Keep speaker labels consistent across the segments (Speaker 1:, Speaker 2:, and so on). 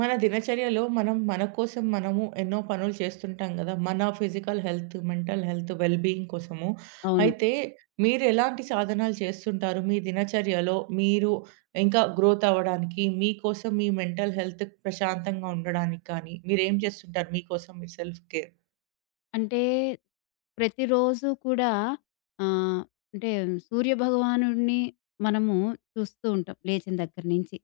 Speaker 1: మన దినచర్యలో మనం మన కోసం మనము ఎన్నో పనులు చేస్తుంటాం కదా! మన physical health, mental health, well being కోసము.
Speaker 2: అవును.
Speaker 1: అయితే మీరు ఎలాంటి సాధనాలు చేస్తుంటారు? మీ దినచర్యలో మీరు ఇంకా గ్రోత్ అవ్వడానికి, మీకోసం మీ మెంటల్ హెల్త్ ప్రశాంతంగా ఉండడానికి కానీ, మీరేం చేస్తుంటారు మీకోసం మీ సెల్ఫ్ కేర్?
Speaker 2: అంటే ప్రతిరోజు కూడా ఆహ్, అంటే సూర్యభగవానుడిని మనము చూస్తూ ఉంటాం లేచిన దగ్గర నుంచి.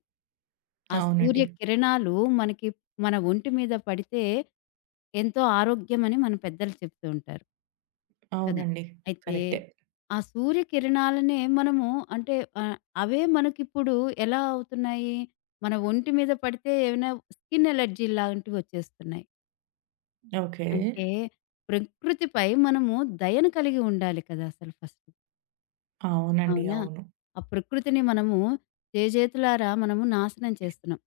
Speaker 2: ఆ సూర్య
Speaker 1: అవునండి.
Speaker 2: కిరణాలు మనకి మన ఒంటి మీద పడితే ఎంతో ఆరోగ్యమని మన పెద్దలు చెప్తూ ఉంటారు. కదా!
Speaker 1: అవునండి.
Speaker 2: అయితే
Speaker 1: కరెక్టే.
Speaker 2: ఆ సూర్య కిరణాలనే మనము అంటే ఆహ్, అవే మనకిప్పుడు ఎలా అవుతున్నాయి? మన ఒంటి మీద పడితే ఏమైనా స్కిన్ అలర్జీ లాంటివి వచ్చేస్తున్నాయి.
Speaker 1: ఓకే.
Speaker 2: అంటే ప్రకృతిపై మనము దయను కలిగి ఉండాలి కదా! అసలు ఫస్ట్.
Speaker 1: అవునండి.
Speaker 2: అవునా?
Speaker 1: అవును.
Speaker 2: ఆ ప్రకృతిని మనము చేజేతులారా మనము నాశనం చేస్తున్నాం.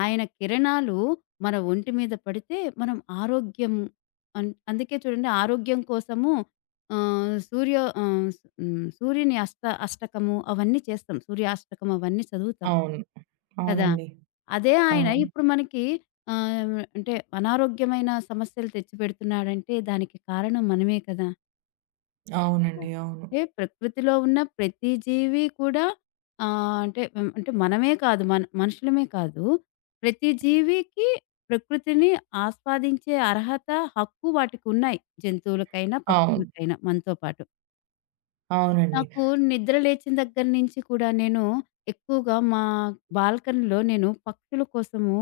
Speaker 2: ఆయన కిరణాలు మన ఒంటి మీద పడితే మనం ఆరోగ్యం అందుకే చూడండి ఆరోగ్యం కోసము ఆహ్, సూర్యో ఆహ్, హ్మ్. సూర్యుని అష్టకము అవన్నీ చేస్తాం. సూర్యాష్టకం అవన్నీ చదువుతాం.
Speaker 1: అవును.
Speaker 2: కదా!
Speaker 1: అవునండి.
Speaker 2: అదే ఆయన
Speaker 1: అవును.
Speaker 2: ఇప్పుడు మనకి అంటే అనారోగ్యమైన సమస్యలు తెచ్చిపెడుతున్నాడంటే దానికి కారణం మనమే కదా! కదా!
Speaker 1: అవునండి. అవును.
Speaker 2: అంటే ప్రకృతిలో ఉన్న ప్రతి జీవి కూడా అంటే మనమే కాదు, మన మనుషులమే కాదు. ప్రతి జీవికి ప్రకృతిని ఆస్వాదించే అర్హత, హక్కు వాటికున్నాయి. జంతువులకైనా,
Speaker 1: అవును.
Speaker 2: పక్షులకైనా మనతో పాటు.
Speaker 1: అవునండి.
Speaker 2: నాకు నిద్ర లేచిన దగ్గర నుంచి కూడా నేను ఎక్కువగా మా బాల్కనీలో నేను పక్షుల కోసము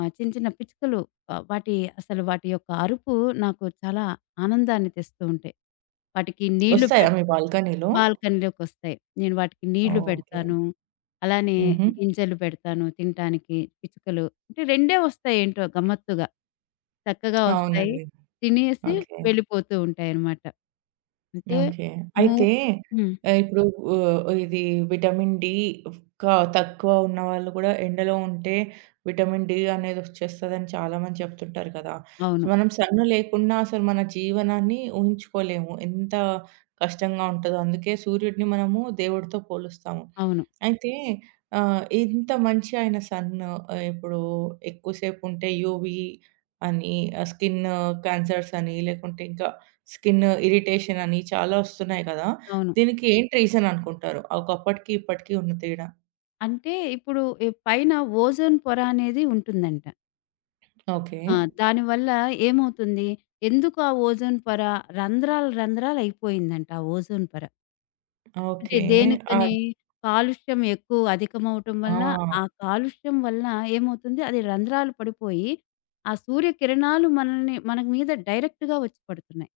Speaker 2: చిన్న చిన్న పిచ్చుకలు, ఆహ్, వాటి అసలు వాటి యొక్క అరుపు నాకు చాలా ఆనందాన్ని తెస్తూ ఉంటాయి. వాటికి నీళ్లు
Speaker 1: వస్తాయా మీ బాల్కనీలో?
Speaker 2: బాల్కనీలోకొస్తాయి. నేను వాటికి నీళ్లు
Speaker 1: ఓకే.
Speaker 2: పెడతాను. అలానే
Speaker 1: హుహు.
Speaker 2: గింజలు పెడతాను తినటానికి పిచ్చుకలు. అంటే రెండే వస్తాయేంటో గమ్మత్తుగా. చక్కగా వస్తాయి.
Speaker 1: అవునండి.
Speaker 2: తినేసి
Speaker 1: ఓకే.
Speaker 2: వెళ్ళిపోతూ ఉంటాయన్నమాట. అంటే
Speaker 1: ఓకే.
Speaker 2: ము
Speaker 1: అయితే
Speaker 2: హ్మ్.
Speaker 1: ఇప్పుడు ఇది విటమిన్ డి క తక్కువ ఉన్నవాళ్ళు గూడా ఎండలో ఉంటే విటమిన్ డి అనేది వచ్చేస్తదని చాలామంది చెప్తుంటారు కదా! సో,
Speaker 2: అవును.
Speaker 1: మనం సన్ లేకుండా అసలు మన జీవనాన్ని ఊహించుకోలేము. ఎంత కష్టంగా ఉంటదో. అందుకే సూర్యుడిని మనము దేవుడితో పోలుస్తాము.
Speaker 2: అవును.
Speaker 1: అయితే ఇంత మంచి ఆయన సన్ ఇప్పుడు ఎక్కువసేపు ఉంటే యూవీ అని స్కిన్ క్యాన్సర్స్ అని లేకుంటే ఇంకా స్కిన్ ఇరిటేషన్ అని చాలా వస్తున్నాయి కదా!
Speaker 2: అవును.
Speaker 1: దీనికి ఏంటి రీజన్ అనుకుంటారు? ఒకప్పటికి, ఇప్పటికి ఉన్న తేడా?
Speaker 2: అంటే ఇప్పుడు ఈ పైన ఓజోన్ పొర అనేది ఉంటుందంట.
Speaker 1: ఓకే.
Speaker 2: ఆ! దానివల్ల ఏమవుతుంది? ఎందుకు ఆ ఓజోన్ పొర రంధ్రాలు రంధ్రాలు అయిపోయిందంట ఆ ఓజోన్ పొర. అంటే
Speaker 1: ఓకే. అద్
Speaker 2: దేనికని? కాలుష్యం ఎక్కువ అధికమవటం
Speaker 1: ఆ!
Speaker 2: వల్ల, ఆ కాలుష్యం వల్ల ఏమవుతుంది? అది రంధ్రాలు పడిపోయి, ఆ సూర్యకిరణాలు మన మీద డైరెక్ట్‌గా వచ్చి పడుతున్నాయి.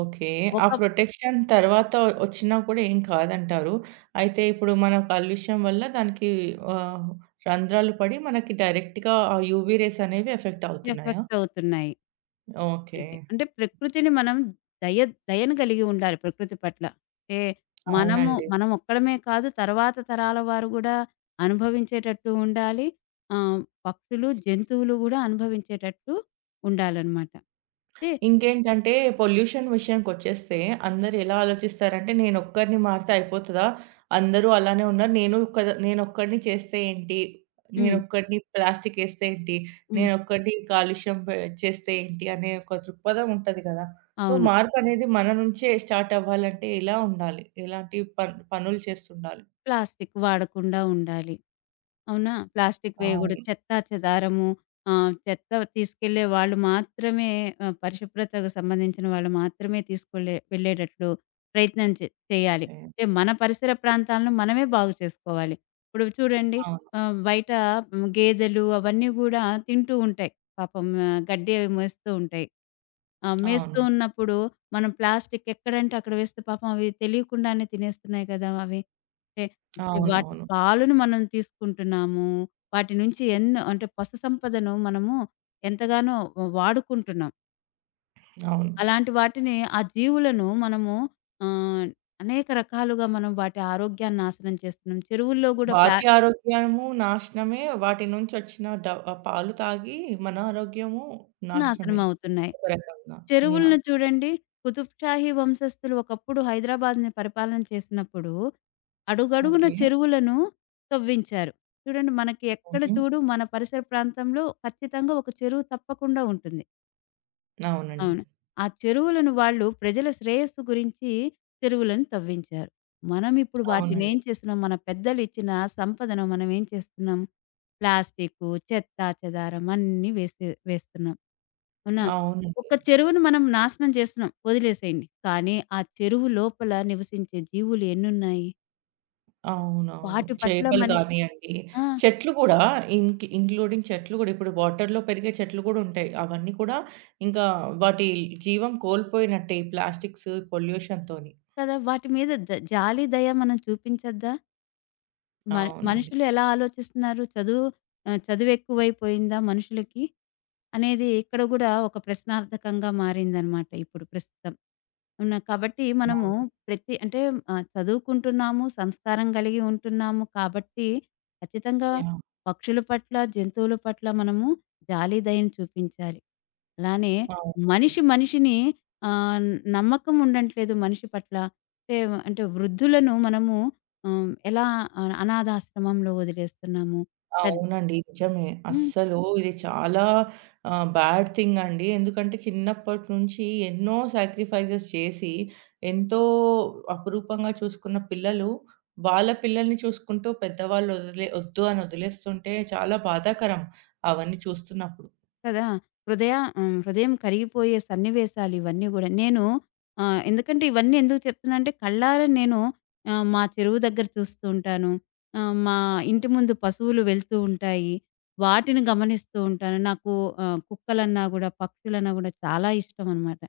Speaker 1: ఓకే. ఆ
Speaker 2: ఒక
Speaker 1: ప్రొటెక్షన్ తర్వాత వచ్చినా కూడా ఏం కాదంటారు. అయితే ఇప్పుడు మన కాలుష్యం వల్ల దానికి ఆహ్, రంధ్రాలు పడి మనకి డైరెక్ట్‌గా ఆ యూవీ రేస్ అనేవి ఎఫెక్ట్ అవుతున్నాయా?
Speaker 2: ఎఫెక్ట్ అవుతున్నాయి.
Speaker 1: ఓకే.
Speaker 2: అంటే ప్రకృతిని మనం దయ దయను కలిగి ఉండాలి ప్రకృతి పట్ల. అంటే
Speaker 1: అవునండి.
Speaker 2: మనం ఒక్కళమే కాదు, తర్వాత తరాల వారు గూడా అనుభవించేటట్టు ఉండాలి. ఆహ్, పక్షులు, జంతువులు గూడా అనుభవించేటట్టు ఉండాలనమాట. అంటే
Speaker 1: ఇంకేంటంటే పొల్యూషన్ విషయానికొచ్చేస్తే అందరూ ఎలా ఆలోచిస్తారంటే నేనొక్కరిని మారితే అయిపోతదా? అందరూ అలానే ఉన్నారు. నేను కదా నేనొక్కడిని చేస్తే ఏంటి?
Speaker 2: హ్మ్.
Speaker 1: నేనొక్కడిని ప్లాస్టికేస్తే ఏంటి?
Speaker 2: హ్మ్.
Speaker 1: నేనొక్కడిని కాలుష్యం చేస్తే ఏంటి? అనే ఒక దృక్పథం ఉంటది కదా! సో,
Speaker 2: అవును.
Speaker 1: మార్పనేది మన నుంచే స్టార్ట్ అవ్వాలంటే ఎలా ఉండాలి? ఎలాంటి పనులు చేస్తుండాలి?
Speaker 2: ప్లాస్టిక్ వాడకుండా ఉండాలి. అవునా? ప్లాస్టిక్
Speaker 1: ఆ!
Speaker 2: వేయగూడదు. చెత్తా చెదారము చెత్త తీసుకెళ్ళే వాళ్ళు మాత్రమే, పరిశుభ్రతకు సంబంధించిన వాళ్ళు మాత్రమే తీసుకెళ్ళే వెళ్ళేటట్లు ప్రయత్నం చేయాలి.
Speaker 1: ఓకే.
Speaker 2: అంటే మన పరిసర ప్రాంతాలను మనమే బాగు చేసుకోవాలి. ఇప్పుడు చూడండి,
Speaker 1: అవును.
Speaker 2: బయట గేదెలు అవన్నీ గూడా తింటూ ఉంటాయి. పాపం గడ్డి అవి మేస్తూ ఉంటాయి. ఆ! మేస్తూ
Speaker 1: అవునండి.
Speaker 2: ఉన్నప్పుడు మనం ప్లాస్టిక్ ఎక్కడంటే అక్కడ వేస్తే పాపం అవి తెలియకుండానే తినేస్తున్నాయి గదా! అవి. అంటే అంటే వాటి
Speaker 1: అవునవును.
Speaker 2: పాలను మనం తీసుకుంటున్నాము. వాటి నుంచి ఎన్నో, అంటే పశు సంపదను మనము ఎంతగానో వాడుకుంటున్నాం.
Speaker 1: అవును.
Speaker 2: అలాంటి వాటిని ఆ జీవులను మనము ఆహ్, అనేక రకాలుగా మనం వాటి ఆరోగ్యాన్ని నాశనం చేస్తున్నాం. చెరువుల్లో గూడా
Speaker 1: వాటి ఆరోగ్యము నాశనమే. వాటి నుంచొచ్చిన పాలు తాగి మన ఆరోగ్యము
Speaker 2: నాశనం
Speaker 1: నాశనమే
Speaker 2: అవుతున్నాయి.
Speaker 1: ఒక రకంగా. యాహ్!
Speaker 2: చెరువులను చూడండి. కుతుబ్‌షాహీ వంశస్థులు ఒకప్పుడు హైదరాబాద్‌ని పరిపాలన చేసినప్పుడు అడుగడుగున
Speaker 1: ఓకే.
Speaker 2: చెరువులను తవ్వించారు. చూడండి మనకి ఎక్కడ
Speaker 1: హుహు.
Speaker 2: చూడు మన పరిసర ప్రాంతంలో ఖచ్చితంగా ఒక చెరువు తప్పకుండా ఉంటుంది.
Speaker 1: అవునండి.
Speaker 2: అవును. ఆ చెరువులను వాళ్ళు ప్రజల శ్రేయస్సు గురించి చెరువులను తవ్వించారు. మనం ఇప్పుడు వాటిని ఏం
Speaker 1: అవునండి.
Speaker 2: చేస్తున్నాం? మన పెద్దలు ఇచ్చిన సంపదను మనం ఏం చేస్తున్నాం? ప్లాస్టికు, చెత్తాచెదారం అన్నీ వేసే వేస్తున్నాం. అవునా?
Speaker 1: అవునండి.
Speaker 2: ఒక చెరువును మనం నాశనం చేస్తున్నాం వదిలేసేయండి. కానీ ఆ చెరువు లోపల నివసించే జీవులు ఎన్నున్నాయి?
Speaker 1: అవునవును.
Speaker 2: వాటి పట్ల
Speaker 1: చేపలు
Speaker 2: మనకి,
Speaker 1: కానియండి,
Speaker 2: ఆ!
Speaker 1: చెట్లు కూడా ఇంక్లూడింగ్ చెట్లు కూడా ఇప్పుడు వాటర్‌లో పెరిగే చెట్లు కూడా ఉంటాయి. అవన్నీ కూడా ఇంకా వాటి జీవం కోల్పోయినట్టే ఈ ప్లాస్టిక్స్, పొల్యూషన్‌తోని.
Speaker 2: కదా! వాటి మీద జాలి, దయ మనం చూపించద్దా? మన
Speaker 1: అవునండి.
Speaker 2: మనుషులు ఎలా ఆలోచిస్తున్నారు? చదువెక్కువైపోయిందా మనుషులకి? అనేది ఇక్కడ గూడా ఒక ప్రశ్నార్థకంగా మారిందనమాట ఇప్పుడు ప్రస్తుతం. ఉన్న కాబట్టి మనము
Speaker 1: అవును.
Speaker 2: ప్రతి, అంటే చదువుకుంటున్నాము, సంస్కారం కలిగి ఉంటున్నాము కాబట్టి ఖచ్చితంగా
Speaker 1: యాహ్!
Speaker 2: పక్షుల పట్ల, జంతువుల పట్ల మనము జాలి, దయను చూపించాలి. అలానే
Speaker 1: అవునండి.
Speaker 2: మనిషి మనిషిని, ఆహ్, నమ్మకం ఉండట్లేదు మనిషి పట్ల. అంటే అంటే వృద్ధులను మనము, ఎలా అనాథాశ్రమంలో వదిలేస్తున్నాము. పెద్
Speaker 1: అవునండి. నిజమే.
Speaker 2: హ్మ్.
Speaker 1: అస్సలు ఇది చాలా బ్యాడ్ థింగ్ అండి. ఎందుకంటే చిన్నప్పటి నుంచి ఎన్నో సాక్రిఫైసెస్ చేసి, ఎంతో అపురూపంగా చూసుకున్న పిల్లలు, వాళ్ళ పిల్లల్ని చూసుకుంటూ పెద్దవాళ్ళు వద్దు అని వదిలేస్తుంటే చాలా బాధాకరం అవన్నీ చూస్తున్నప్పుడు.
Speaker 2: కదా! హృదయ హ్మ్. హృదయం కరిగిపోయే సన్నివేశాలు ఇవన్నీ గూడా. నేను ఎందుకంటే ఇవన్నీ ఎందుకు చెప్తున్నానంటే కళ్ళారా నేను మా చెరువు దగ్గర చూస్తూ ఉంటాను. మా ఇంటి ముందు పశువులు వెళ్తూ ఉంటాయి. వాటిని గమనిస్తూ ఉంటాను. నాకు కుక్కలన్నా గూడా, పక్షులన్నా గూడా చాలా ఇష్టం అనమాట.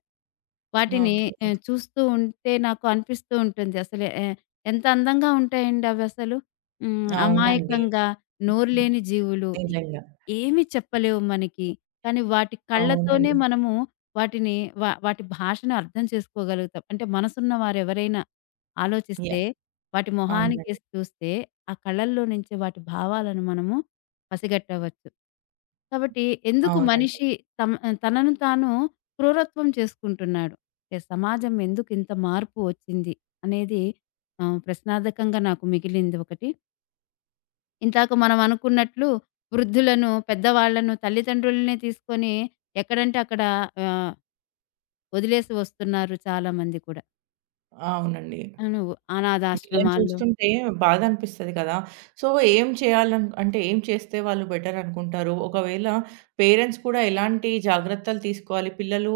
Speaker 2: వాటిని
Speaker 1: ఓకే. ఓకే.
Speaker 2: చూస్తూ ఉంటే నాకు అనిపిస్తూ ఉంటుంది. అసలు ఎంత అందంగా ఉంటాయండి అవసలు. హ్మ్.
Speaker 1: అవునండి.
Speaker 2: అమాయకంగా, నోరులేని జీవులు
Speaker 1: నిజంగా.
Speaker 2: ఏమి చెప్పలేవు మనకి. కానీ వాటి కళ్ళతోనే
Speaker 1: అవునండి.
Speaker 2: మనము వాటి భాషను అర్థం చేసుకోగలుగుతాం. అంటే మనసున్న వారెవరైనా ఆలోచిస్తే,
Speaker 1: యాహ్!
Speaker 2: వాటి
Speaker 1: అవునండి.
Speaker 2: మొహానికేసి చూస్తే, ఆ కళ్ళల్లో నుంచి వాటి భావాలను మనము పసిగట్టవచ్చు. కాబట్టి ఎందుకు
Speaker 1: అవునండి.
Speaker 2: మనిషి తమ తనను తాను క్రూరత్వం చేసుకుంటున్నాడు? ఏ సమాజం ఎందుకు ఇంత మార్పు వచ్చింది అనేది ప్రశ్నార్థకంగా నాకు మిగిలింది ఒకటి. ఇందాక మనం అనుకున్నట్లు వృద్ధులను, పెద్దవాళ్ళను, తల్లిదండ్రులనే తీసుకొని ఎక్కడంటే అక్కడ ఆహ్, వదిలేసి వస్తున్నారు చాలామంది కూడా.
Speaker 1: అవునండి.
Speaker 2: అవును.
Speaker 1: వీళ్ళని
Speaker 2: అనాథాశ్రమాలు.
Speaker 1: చూస్తుంటే బాధ అనిపిస్తది కదా! సో, ఏం చేయాలన్ అంటే ఏం చేస్తే వాళ్ళు బెటర్ అనుకుంటారు? ఒకవేళ పేరెంట్స్ కూడా ఎలాంటి జాగ్రత్తలు తీసుకోవాలి? పిల్లలు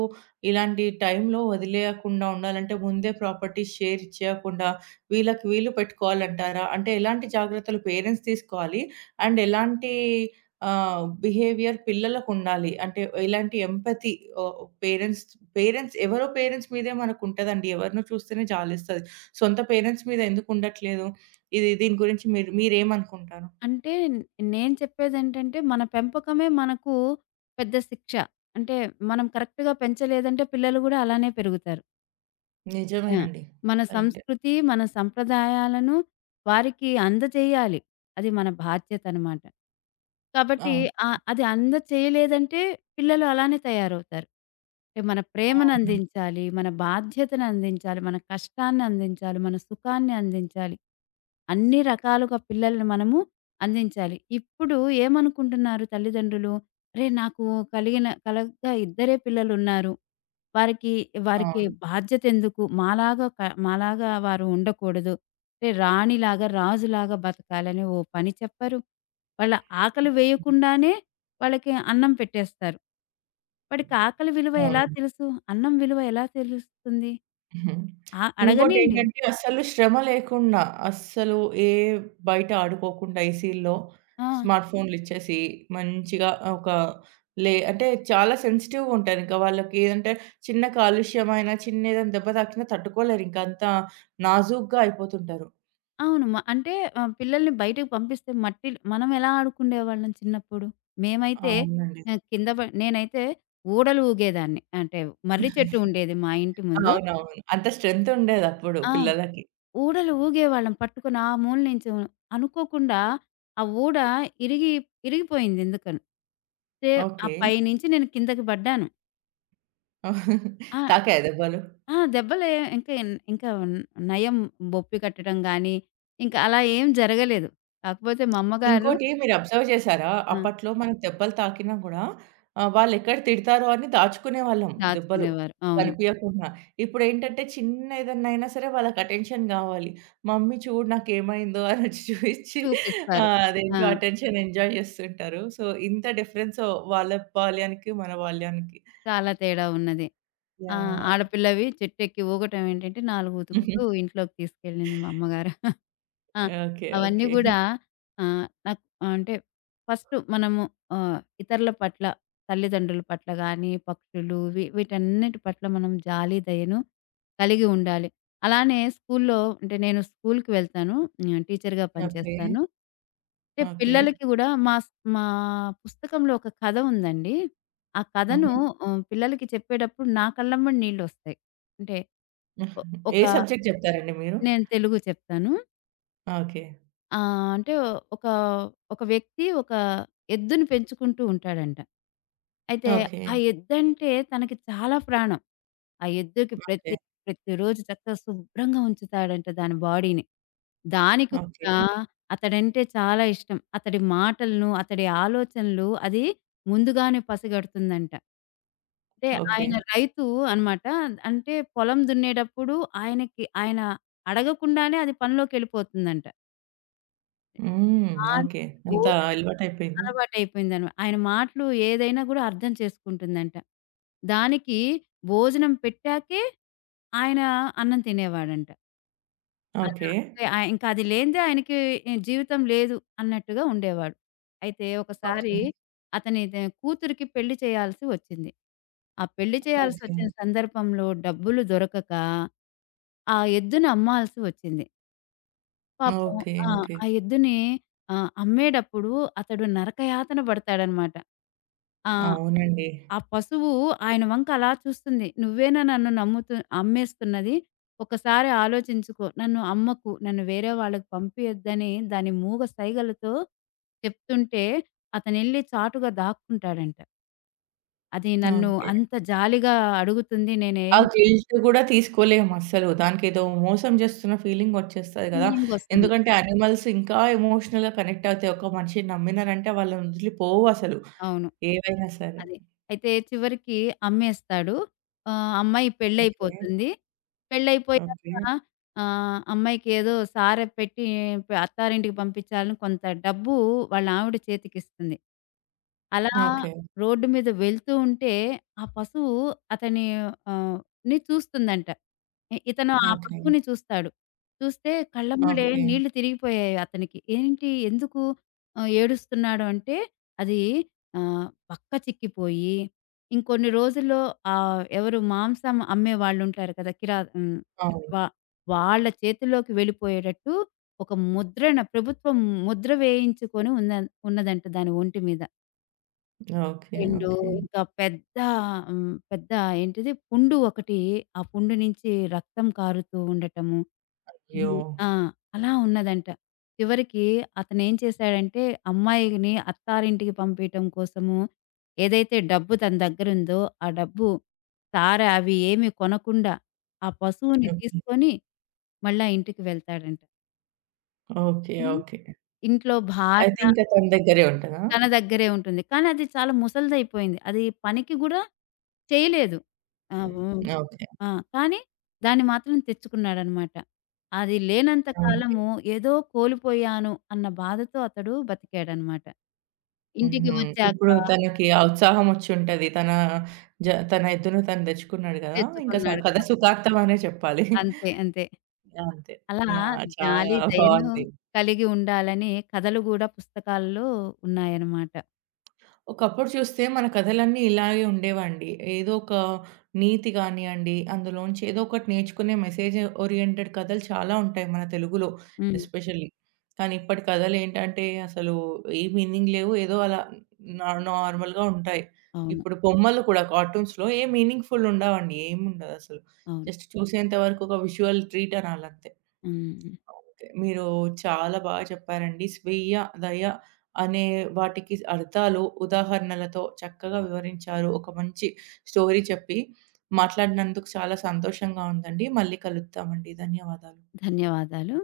Speaker 1: ఇలాంటి టైంలో వదిలేయకుండా ఉండాలంటే ముందే ప్రాపర్టీస్ షేర్ ఇచ్చేయకుండా వీళ్ళకి వీళ్ళు పెట్టుకోవాలంటారా? అంటే ఎలాంటి జాగ్రత్తలు పేరెంట్స్ తీసుకోవాలి? అండ్ ఎలాంటి బిహేవియర్ పిల్లలకుండాలి? అంటే ఎలాంటి ఎంపతి పేరెంట్స్ పేరెంట్స్ ఎవరో పేరెంట్స్ మీదే మనకుంటదండి. ఎవరినో చూస్తేనే జాలేస్తది. సొంత పేరెంట్స్ మీద ఎందుకుండట్లేదు? దీని గురించి మీరు మీరేమనుకుంటారు?
Speaker 2: అంటే నేను చెప్పేదేంటంటే, మన పెంపకమే మనకు పెద్ద శిక్ష. అంటే మనం కరెక్ట్‌గా పెంచలేదంటే పిల్లలు గూడా అలానే పెరుగుతారు. ఆ!
Speaker 1: నిజమేనండి.
Speaker 2: మన
Speaker 1: కరెక్టే.
Speaker 2: సంస్కృతి, మన సంప్రదాయాలను వారికి అందజేయాలి. అది మన బాధ్యతనమాట. కాబట్టి
Speaker 1: అవును.
Speaker 2: అది అందచేయలేదంటే పిల్లలు అలానే తయారవుతారు. అంటే మన
Speaker 1: అవునండి.
Speaker 2: ప్రేమనందించాలి, మన బాధ్యతనందించాలి, మన కష్టాన్నందించాలి, మన సుఖాన్ని అందించాలి. అన్ని రకాలుగా పిల్లల్ని మనము అందించాలి. ఇప్పుడు ఏమనుకుంటున్నారు తల్లిదండ్రులు? "అరే! నాకు కలిగిన కలగ్గా ఇద్దరే పిల్లలున్నారు. వారికి, వారికి
Speaker 1: అవును.
Speaker 2: బాధ్యతెందుకు? మాలాగా మాలాగా వారు ఉండకూడదు. అంటే రాణిలాగా, రాజులాగా బతకాలని ఓ పని చెప్పరు. వాళ్ళ ఆకలి వేయకుండానే వాళ్ళకి అన్నం పెట్టేస్తారు. వాడికి ఆకలి విలువ ఎలా
Speaker 1: అవునండి.
Speaker 2: తెలుసు? అన్నం విలువ ఎలా తెలుస్తుంది?
Speaker 1: హుహు.
Speaker 2: ఆ! అడగనీయండి.
Speaker 1: ఇంకోటేంటంటే అస్సలు శ్రమ లేకుండా, అస్సలు ఏ బయట ఆడుకోకుండా ఏసీల్లో
Speaker 2: ఆ!
Speaker 1: స్మార్ట్ ఫోన్‌లిచ్చేసి మంచిగా ఒక అంటే చాలా సెన్సిటివ్‌గా ఉంటారింక. వాళ్ళకి ఏదంటే చిన్న కాలుష్యమైన, చిన్న ఏదైనా దెబ్బ తాకినా తట్టుకోలేరింక. అంత నాజూగ్గా అయిపోతుంటారు.
Speaker 2: అవును. పిల్లల్ని బయటకు పంపిస్తే మట్టిలో మనం ఎలా ఆడుకుండేవాళ్ళం చిన్నప్పుడు? మేమైతే
Speaker 1: అవునండి.
Speaker 2: ఆహ్, కింద ప నేనైతే ఊడలు ఊగేదాన్ని. అంటే మర్రి చెట్టు ఉండేది మా ఇంటి ముందు.
Speaker 1: అవునవును. అంత స్ట్రెంత్ ఉండేదప్పుడు
Speaker 2: ఆ!
Speaker 1: పిల్లలకి.
Speaker 2: ఊడలు ఊగేవాళ్ళం పట్టుకొని ఆ మూల నుంచి అనుకోకుండా ఆ ఊడ ఇరిగి ఇరిగిపోయింది ఎందుకని. తే ఆ
Speaker 1: ఓకే.
Speaker 2: పైనుంచి నేను కిందకి పడ్డాను. ఆ!
Speaker 1: తాకాయా దెబ్బలు?
Speaker 2: ఆ! దెబ్బలే ఇంకా ఎన్- ఇంకా ఉన్- నయం, బొప్పి కట్టడం గానీ, ఇంకా అలా ఏం జరగలేదు. కాకపోతే మా అమ్మగారు
Speaker 1: ఇంకోటి మీరు అబ్జర్వ్ చేశారా?
Speaker 2: ఆ!
Speaker 1: అప్పట్లో మనకు దెబ్బలు తాకినా గూడా వాళ్ళెక్కడ తిడతారో అని దాచుకునేవాళ్ళం దెబ్బలు
Speaker 2: దాచుకునేవారు. అవును.
Speaker 1: కనిపియకుండా. ఇప్పుడేంటంటే చిన్న ఏదన్నా అయినా సరే వాళ్ళకి అటెన్షన్ గావాలి. మమ్మీ చూడు నాకేమైందో అనొచ్చి చూయిచ్చి
Speaker 2: చూపిస్తారు. ఆ!
Speaker 1: అదేంటో అటెన్షన్ ఎంజాయ్ జేస్తుంటారు. సో, ఇంత డిఫరెన్స్ వాళ్ళ బాల్యానికి, మన బాల్యానికి.
Speaker 2: చాలా తేడా ఉన్నది. ఆ! ఆడపిల్లవి చెట్టెక్కి ఊగటం ఏంటంటే 4
Speaker 1: యాహ్!
Speaker 2: ఉతుకుతూ ఇంట్లోకి తీసుకెళ్ళింది మా అమ్మగారు. ఆ!
Speaker 1: ఓకే.
Speaker 2: అవన్నీ
Speaker 1: ఓకే.
Speaker 2: గూడా నాకు అంటే ఫస్ట్ మనము ఇతరుల పట్ల, తల్లిదండ్రుల పట్ల గానీ, పక్షులు వీ వీటన్నిటి పట్ల మనం జాలి, దయను కలిగి ఉండాలి. అలానే స్కూల్లో, అంటే నేను స్కూలుకి వెళ్తాను. హ్మ్. టీచర్‌గా
Speaker 1: ఓకే.
Speaker 2: పనిచేస్తాను. అంటే
Speaker 1: ఓకే.
Speaker 2: పిల్లలకి గూడా మా పుస్తకంలో ఒక కథ ఉందండి. ఆ కథను
Speaker 1: హుహు.
Speaker 2: పిల్లలకి చెప్పేటప్పుడు నా కళ్ళమ్మట నీళ్ళొస్తాయి. అంటే ఒ ఒక
Speaker 1: ఏ సబ్జెక్ట్ చెప్తారండి మీరు?
Speaker 2: నేను తెలుగు చెప్తాను.
Speaker 1: ఓకే.
Speaker 2: ఆ! అంటే ఒక, ఒక వ్యక్తి ఒక ఎద్దుని పెంచుకుంటూ ఉంటాడంట. అయితే
Speaker 1: ఓకే.
Speaker 2: ఆ ఎద్దంటే తనకి చాలా ప్రాణం. ఆ ఎద్దుకి
Speaker 1: ఓకే.
Speaker 2: ప్రతిరోజు చక్కగా శుభ్రంగా ఉంచుతాడంట దాని బాడీని. దానికి
Speaker 1: ఓకే.
Speaker 2: కూడా అతడంటే చాలా ఇష్టం. అతడి మాటలను, అతడి ఆలోచనలు అది ముందుగానే పసిగడుతుందంట. అంటే
Speaker 1: ఓకే.
Speaker 2: ఆయన రైతు అనమాట. అంటే పొలం దున్నేటప్పుడు ఆయనకి, ఆయన అడగకుండానే అది పనిలోకెళ్ళిపోతుందంట.
Speaker 1: హ్మ్.
Speaker 2: దానికి
Speaker 1: ఓకే. అంతా
Speaker 2: భోజనం
Speaker 1: అలవాటయిపోయింది.
Speaker 2: అలవాటయిపోయిందనమా, ఆయన మాటలు ఏదైనా గూడా అర్థం చేసుకుంటుందంట. దానికి భోజనం పెట్టాకే ఆయన అన్నం తినేవాడంట. అలా
Speaker 1: ఓకే.
Speaker 2: అంటే ఇంకా అది లేనిదే ఆయనకి ఈ జీవితం లేదు అన్నట్టుగా ఉండేవాడు. అయితే ఒకసారి
Speaker 1: ఓకే.
Speaker 2: అతని ద కూతురికి పెళ్లి చేయాల్సి వచ్చింది. ఆ పెళ్లి
Speaker 1: ఓకే.
Speaker 2: చేయాల్సొచ్చిన సందర్భంలో డబ్బులు దొరకక, ఆ ఎద్దును అమ్మాల్సి వచ్చింది. పాపం.
Speaker 1: ఓకే.
Speaker 2: ఆ!
Speaker 1: ఓకే.
Speaker 2: ఆ ఎద్దుని అమ్మేటప్పుడు అతడు నరకయాతన పడతాడనమాట. ఆ!
Speaker 1: అవునండి.
Speaker 2: ఆ పశువు ఆయన వంక అలా చూస్తుంది. "నువ్వేనా నన్ను నమ్ముతు అమ్మేస్తున్నది? ఒకసారి ఆలోచించుకో. నన్ను అమ్మకు. నన్ను వేరే వాళ్ళకి పంపియద్దని" దాని మూగ సైగలతో చెప్తుంటే అతనెళ్ళి చాటుగా దాక్కుంటాడంట. అది నన్ను
Speaker 1: ఓకే.
Speaker 2: అంత జాలిగా అడుగుతుంది.
Speaker 1: ఆ
Speaker 2: నేనేం
Speaker 1: గిల్ట్ గూడా తీసుకోలేము అస్సలు. దానికేదో మోసం చేస్తున్న ఫీలింగ్ వచ్చేస్తది గదా!
Speaker 2: ఫీలింగొస్తుంది.
Speaker 1: ఎందుకంటే యానిమల్స్ ఇంకా ఎమోషనల్‌గా కనెక్ట్ అవుతాయి. ఒక మనిషిని నమ్మినారంటే వాళ్ళని వదిలిపోవు అసలు.
Speaker 2: అవును.
Speaker 1: ఏవైనా సరే.
Speaker 2: అదే. అయితే చివరికి అమ్మేస్తాడు. అమ్మాయి
Speaker 1: ఓకే.
Speaker 2: పెళ్ళైపోతుంది. పెళ్ళైపోయాక
Speaker 1: ఓకే.
Speaker 2: అమ్మాయికి ఏదో సారె పెట్టి అత్తారింటికి పంపించాలని కొంత డబ్బు వాళ్ళ ఆవిడ చేతికిస్తుంది. అలా
Speaker 1: ఓకే.
Speaker 2: రోడ్డు మీద వెళ్తూ ఉంటే ఆ పశువు అతని ఆహ్, ని చూస్తుందంట. ఇతను ఆ
Speaker 1: ఓకే.
Speaker 2: పశువుని చూస్తాడు. చూస్తే కళ్ళమ్మడే
Speaker 1: ఓకే.
Speaker 2: నీళ్లు తిరిగిపోయాయి అతనికి. ఏంటి ఎందుకు ఏడుస్తున్నాడు అంటే అది ఆహ్, బక్క చిక్కిపోయి ఇంకొన్ని రోజుల్లో ఎవరు మాంసం అమ్మే వాళ్ళుంటారు కదా! కిరా హ్మ్.
Speaker 1: అవును.
Speaker 2: వా వాళ్ళ చేతుల్లోకి వెళ్ళిపోయేటట్టు ఒక ముద్రణ ప్రభుత్వం ముద్ర వేయించుకొని ఉన్నదంట దాని ఒంటి మీద.
Speaker 1: ఓకే.
Speaker 2: 2
Speaker 1: ఓకే.
Speaker 2: ఇంకా పెద్ద పెద్ద ఏంటిది పుండు ఒకటి, ఆ పుండు నుంచి రక్తం కారుతూ ఉండటము.
Speaker 1: అయ్యో!
Speaker 2: ఇది ఆ! అలా ఉన్నదంట. చివరికి అతనేం చేశాడంటే, అమ్మాయిని అత్తారింటికి పంపీయటం కోసము ఏదైతే డబ్బు తన దగ్గరుందో, ఆ డబ్బు అవి ఏమి కొనకుండా, ఆ పశువుని
Speaker 1: ఓకే.
Speaker 2: తీసుకొని మళ్ళా ఇంటికి వెళ్తాడంట.
Speaker 1: ఓకే.
Speaker 2: ఉమ్.
Speaker 1: ఓకే.
Speaker 2: ఇంట్లో
Speaker 1: అయితే
Speaker 2: భార్య
Speaker 1: ఇంకా తన దగ్గరే ఉంటదా?
Speaker 2: తన దగ్గరే ఉంటుంది. కానీ అది చాలా ముసలిదయిపోయింది. అది పనికి గూడా చేయలేదు. ఆ! ఓకే. హ్మ్.
Speaker 1: ఓకే.
Speaker 2: ఆ! కానీ దాన్ని మాత్రం తెచ్చుకున్నాడనమాట. అది లేనంత
Speaker 1: ఓకే.
Speaker 2: కాలము ఏదో కోల్పోయాను అన్న బాధతో అతడు బతికాడనమాట. ఇంటికి
Speaker 1: హుహు.
Speaker 2: వచ్చాక
Speaker 1: ఇప్పుడు తనకి ఆ ఉత్సాహం వచ్చుంటది. తన తన ఎద్దును తను తెచ్చుకున్నాడు గదా! ఇంకా
Speaker 2: తెచ్చుకున్నాడు
Speaker 1: కథ
Speaker 2: కాబట్టి.
Speaker 1: సుఖాంతం అనే చెప్పాలి.
Speaker 2: అంతే. అంతే.
Speaker 1: అంతే.
Speaker 2: అలా
Speaker 1: యాహ్!
Speaker 2: జాలి,
Speaker 1: చాలా
Speaker 2: దయను
Speaker 1: బావుంది.
Speaker 2: కలిగి ఉండాలని కథలు గూడా పుస్తకాల్లో ఉన్నాయన్నమాట.
Speaker 1: ఒకప్పుడు చూస్తే మన కథలన్నీ ఇలాగే ఉండేవండి. ఏదో ఒక నీతి గానియండి, అందులోంచి ఏదో ఒకటి నేర్చుకునే మెసేజ్ ఓరియెంటెడ్ కథలు చాలా ఉంటాయి మన తెలుగులో
Speaker 2: హ్మ్.
Speaker 1: ఎస్పెషల్లీ. కానీ ఇప్పటి కథలేంటంటే అసలు ఏ మీనింగ్ లేవు. ఏదో అలా నార్మల్‌గా ఉంటాయి.
Speaker 2: అవును.
Speaker 1: ఇప్పుడు బొమ్మలు కూడా కార్టూన్స్‌లో ఏ మీనింగ్‌ఫుల్ ఉండవండి. ఏముండదసలు.
Speaker 2: అవును.
Speaker 1: జస్ట్ చూసేంత వరకు ఒక విజువల్ ట్రీట్ అనాలంతే.
Speaker 2: హ్మ్.
Speaker 1: ఓకే. మీరు చాలా బాగా చెప్పారండి. స్వీయ దయ అనే వాటికి అర్థాలు ఉదాహరణలతో చక్కగా వివరించారు. ఒక మంచి స్టోరీ చెప్పి మాట్లాడినందుకు చాలా సంతోషంగా ఉందండి. మళ్ళీ కలుద్దామండి. ధన్యవాదాలు.
Speaker 2: ధన్యవాదాలు.